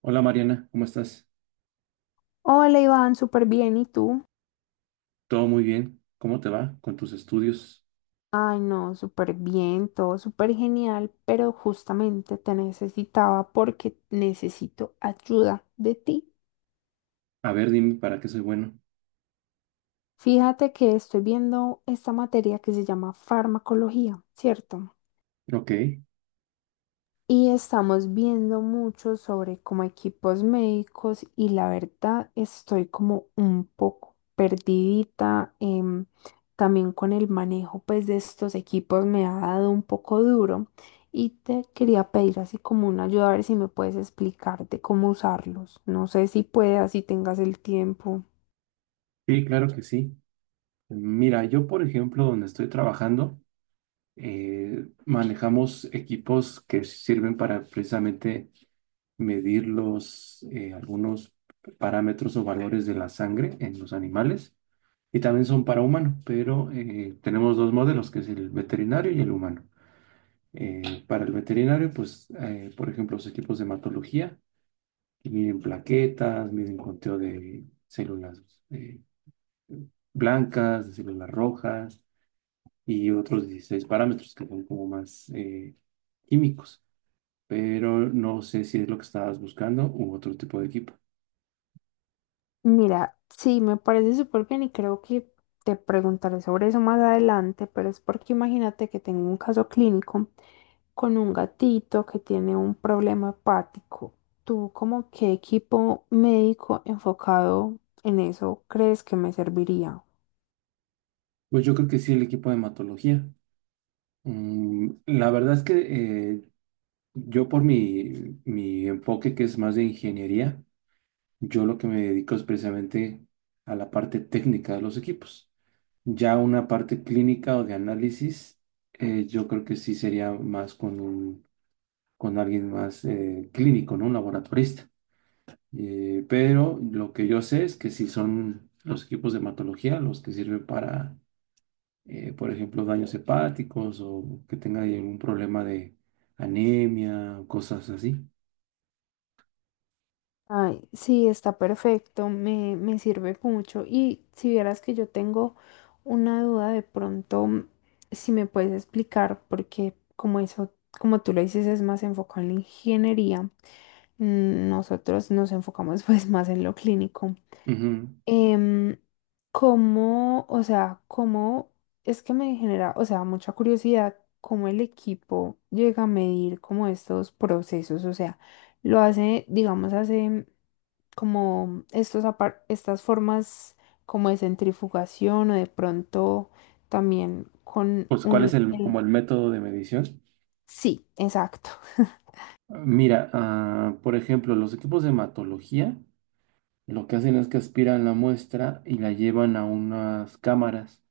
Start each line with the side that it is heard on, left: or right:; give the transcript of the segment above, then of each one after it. right: Hola Mariana, ¿cómo estás?
left: Hola Iván, súper bien. ¿Y tú?
right: Todo muy bien. ¿Cómo te va con tus estudios?
left: Ay, no, súper bien, todo súper genial, pero justamente te necesitaba porque necesito ayuda de ti.
right: A ver, dime para qué soy bueno.
left: Fíjate que estoy viendo esta materia que se llama farmacología, ¿cierto?
right: Ok,
left: Y estamos viendo mucho sobre como equipos médicos y la verdad estoy como un poco perdidita. También con el manejo pues de estos equipos me ha dado un poco duro y te quería pedir así como una ayuda a ver si me puedes explicar de cómo usarlos. No sé si puedas, si tengas el tiempo.
right: sí, claro que sí. Mira, yo por ejemplo, donde estoy trabajando, manejamos equipos que sirven para precisamente medir algunos parámetros o valores de la sangre en los animales y también son para humano, pero tenemos dos modelos, que es el veterinario y el humano. Para el veterinario, por ejemplo, los equipos de hematología que miden plaquetas, miden conteo de células eh, blancas, de células rojas y otros 16 parámetros que son como más químicos. Pero no sé si es lo que estabas buscando u otro tipo de equipo.
left: Mira, sí, me parece súper bien y creo que te preguntaré sobre eso más adelante, pero es porque imagínate que tengo un caso clínico con un gatito que tiene un problema hepático. ¿Tú como qué equipo médico enfocado en eso crees que me serviría?
right: Pues yo creo que sí, el equipo de hematología. Mm, la verdad es que yo por mi enfoque que es más de ingeniería, yo lo que me dedico es precisamente a la parte técnica de los equipos. Ya una parte clínica o de análisis, yo creo que sí sería más con alguien más clínico, ¿no? Un laboratorista. Pero lo que yo sé es que sí son los equipos de hematología los que sirven para, por ejemplo, daños hepáticos o que tenga ahí algún problema de anemia, cosas así.
left: Ay, sí, está perfecto, me sirve mucho. Y si vieras que yo tengo una duda, de pronto, si me puedes explicar, porque como eso, como tú lo dices, es más enfocado en la ingeniería, mm, nosotros nos enfocamos pues más en lo clínico.
right: Ujú.
left: Em, ¿Cómo, o sea, cómo es que me genera, o sea, mucha curiosidad, cómo el equipo llega a medir como estos procesos? O sea, lo hace, digamos, hace como estas formas como de centrifugación o de pronto también con
right: Pues,
left: un...
right: ¿cuál es
left: el-
right: como el método de medición?
left: Sí, exacto.
right: Mira, por ejemplo, los equipos de hematología. Lo que hacen es que aspiran la muestra y la llevan a unas cámaras.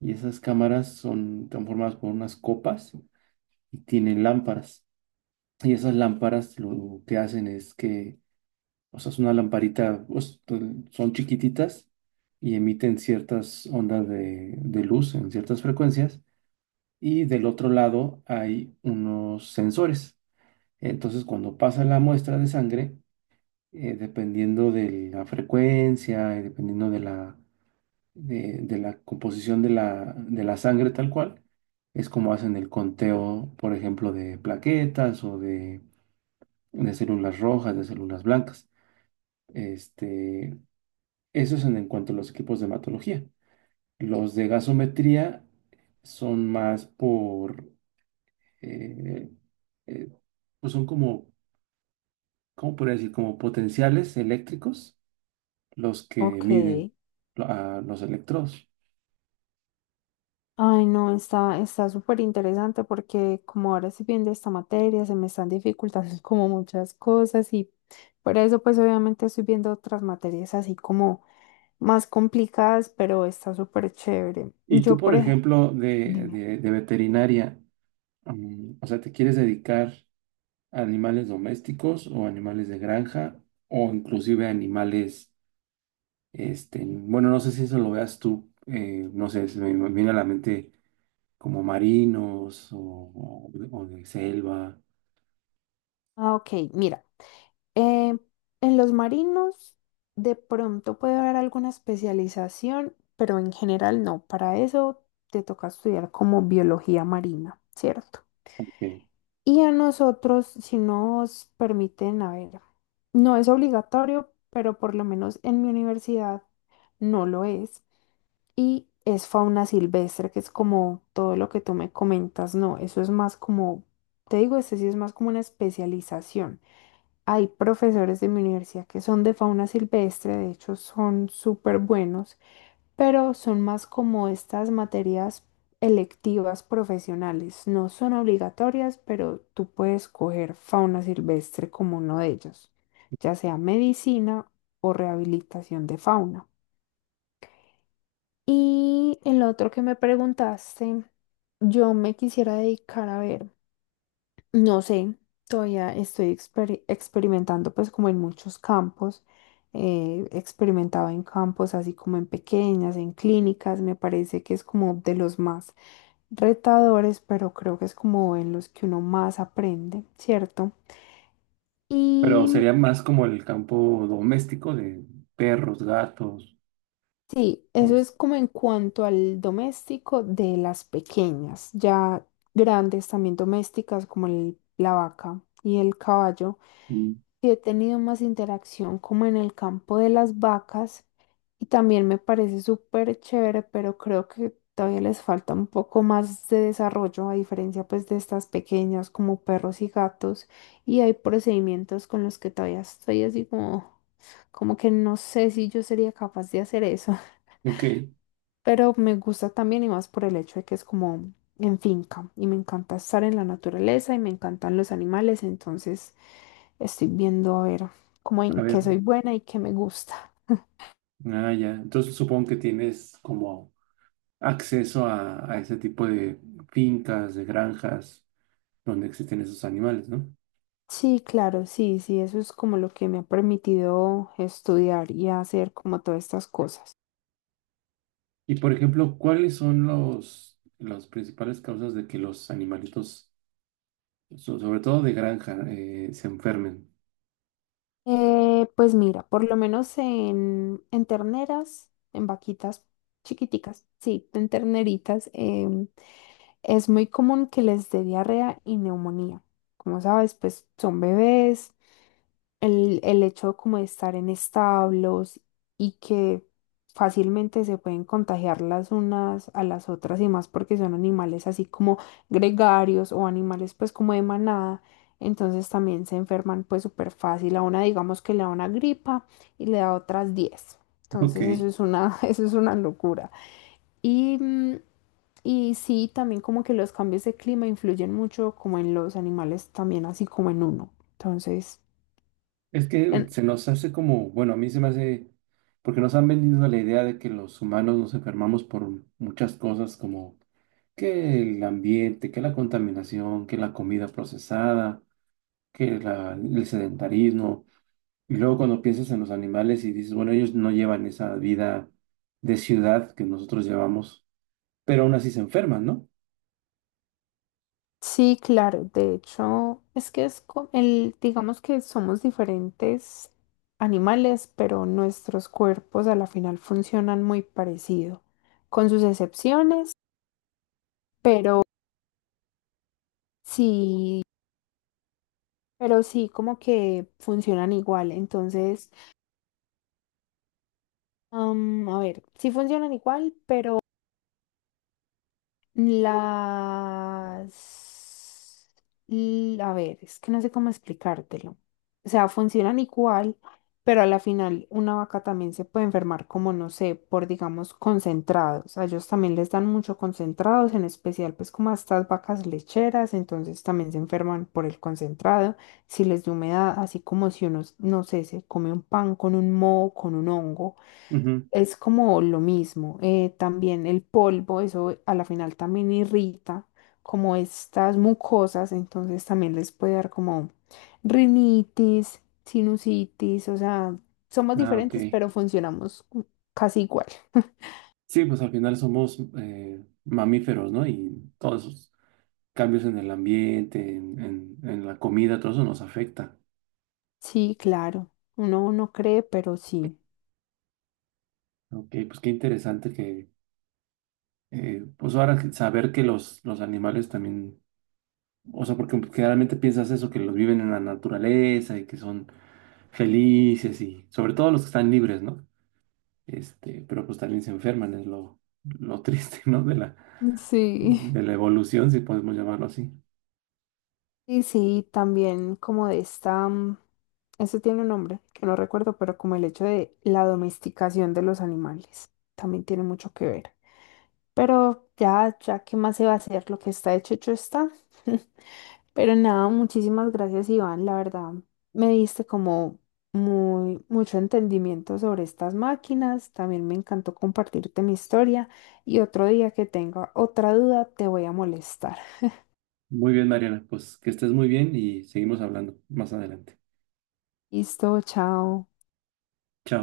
right: Y esas cámaras son transformadas por unas copas y tienen lámparas. Y esas lámparas lo que hacen es que, o sea, es una lamparita, pues, son chiquititas y emiten ciertas ondas de luz en ciertas frecuencias. Y del otro lado hay unos sensores. Entonces, cuando pasa la muestra de sangre, dependiendo de la frecuencia y dependiendo de la de la composición de de la sangre tal cual. Es como hacen el conteo, por ejemplo, de plaquetas de células rojas, de células blancas. Este, eso es en cuanto a los equipos de hematología. Los de gasometría son más por, eh, eh, pues son como, ¿cómo podría decir? Como potenciales eléctricos los que
left: Ok.
right: miden a los electrodos.
left: Ay, no, está súper interesante porque como ahora estoy viendo esta materia, se me están dificultando como muchas cosas y por eso pues obviamente estoy viendo otras materias así como más complicadas, pero está súper chévere.
right: Y tú,
left: Yo
right: por
left: por ejemplo,
right: ejemplo,
left: dime.
right: de veterinaria, o sea, ¿te quieres dedicar a animales domésticos o animales de granja o inclusive a animales, este, bueno, no sé si eso lo veas tú, no sé, se me viene a la mente como marinos o de selva,
left: Ah, ok, mira. Eh, en los marinos de pronto puede haber alguna especialización, pero en general no. Para eso te toca estudiar como biología marina, ¿cierto?
right: ok.
left: Y a nosotros, si nos permiten, a ver, no es obligatorio, pero por lo menos en mi universidad no lo es. Y es fauna silvestre, que es como todo lo que tú me comentas, no, eso es más como, te digo, este sí es más como una especialización. Hay profesores de mi universidad que son de fauna silvestre, de hecho son súper buenos, pero son más como estas materias electivas profesionales. No son obligatorias, pero tú puedes coger fauna silvestre como uno de ellos, ya sea medicina o rehabilitación de fauna. Y el otro que me preguntaste, yo me quisiera dedicar a ver. No sé, todavía estoy experimentando pues como en muchos campos. He experimentado en campos así como en pequeñas, en clínicas, me parece que es como de los más retadores, pero creo que es como en los que uno más aprende, ¿cierto?
right: Pero
left: Y
right: sería más como el campo doméstico de perros, gatos,
left: sí, eso
right: este,
left: es como en cuanto al doméstico de las pequeñas, ya grandes también domésticas como la vaca y el caballo.
right: Mm.
left: Sí he tenido más interacción como en el campo de las vacas y también me parece súper chévere, pero creo que todavía les falta un poco más de desarrollo a diferencia pues de estas pequeñas como perros y gatos y hay procedimientos con los que todavía estoy así como, como que no sé si yo sería capaz de hacer eso.
right: Ok,
left: Pero me gusta también y más por el hecho de que es como en finca y me encanta estar en la naturaleza y me encantan los animales, entonces estoy viendo a ver cómo
right: a
left: en qué
right: ver,
left: soy buena y qué me gusta.
right: ya, entonces supongo que tienes como... acceso a ese tipo de fincas, de granjas donde existen esos animales, ¿no?
left: Sí, claro, sí, sí, eso es como lo que me ha permitido estudiar y hacer como todas estas cosas.
right: Y por ejemplo, ¿cuáles son las principales causas de que los animalitos, sobre todo de granja, se enfermen?
left: Pues mira, por lo menos en terneras, en vaquitas chiquiticas, sí, en terneritas, es muy común que les dé diarrea y neumonía. Como sabes, pues son bebés. El hecho como de estar en establos y que fácilmente se pueden contagiar las unas a las otras y más porque son animales así como gregarios o animales pues como de manada. Entonces también se enferman pues súper fácil. A una digamos que le da una gripa y le da otras 10.
right: Ok,
left: Entonces eso es una, eso es una locura. Y mm, y sí, también como que los cambios de clima influyen mucho como en los animales también, así como en uno. Entonces,
right: es que
left: en-
right: se nos hace como, bueno, a mí se me hace, porque nos han vendido la idea de que los humanos nos enfermamos por muchas cosas como que el ambiente, que la contaminación, que la comida procesada, el sedentarismo. Y luego cuando piensas en los animales y dices, bueno, ellos no llevan esa vida de ciudad que nosotros llevamos, pero aún así se enferman, ¿no?
left: sí, claro, de hecho, es que el, digamos que somos diferentes animales, pero nuestros cuerpos a la final funcionan muy parecido, con sus excepciones, pero sí, pero sí como que funcionan igual. Entonces, a ver, sí funcionan igual, pero las... A ver, es que no sé cómo explicártelo. O sea, funcionan igual, pero a la final una vaca también se puede enfermar como, no sé, por, digamos, concentrados. A ellos también les dan mucho concentrados, en especial pues como a estas vacas lecheras, entonces también se enferman por el concentrado, si les da humedad, así como si uno, no sé, se come un pan con un moho, con un hongo
right: Ujú.
left: es como lo mismo. Eh, también el polvo, eso a la final también irrita como estas mucosas, entonces también les puede dar como rinitis, sinusitis, o sea, somos
right: Ah, ok.
left: diferentes, pero funcionamos casi igual.
right: Sí, pues al final somos mamíferos, ¿no? Y todos esos cambios en el ambiente, en la comida, todo eso nos afecta.
left: Sí, claro, uno no cree, pero sí.
right: Ok, pues qué interesante que, pues saber que los animales también, o sea, porque generalmente piensas eso, que los viven en la naturaleza y que son felices y sobre todo los que están libres, ¿no? Este, pero pues también se enferman, es lo triste, ¿no? De
left: Sí.
right: de la evolución, si podemos llamarlo así.
left: Y sí, también como de esta, mm, eso tiene un nombre que no recuerdo, pero como el hecho de la domesticación de los animales, también tiene mucho que ver. Pero ya, ya, ¿qué más se va a hacer? Lo que está hecho, hecho está. Pero nada, muchísimas gracias, Iván. La verdad, me diste como mucho entendimiento sobre estas máquinas. También me encantó compartirte mi historia. Y otro día que tenga otra duda, te voy a molestar.
right: Muy bien, Mariana, pues que estés muy bien y seguimos hablando más adelante.
left: Listo, chao.
right: Chao.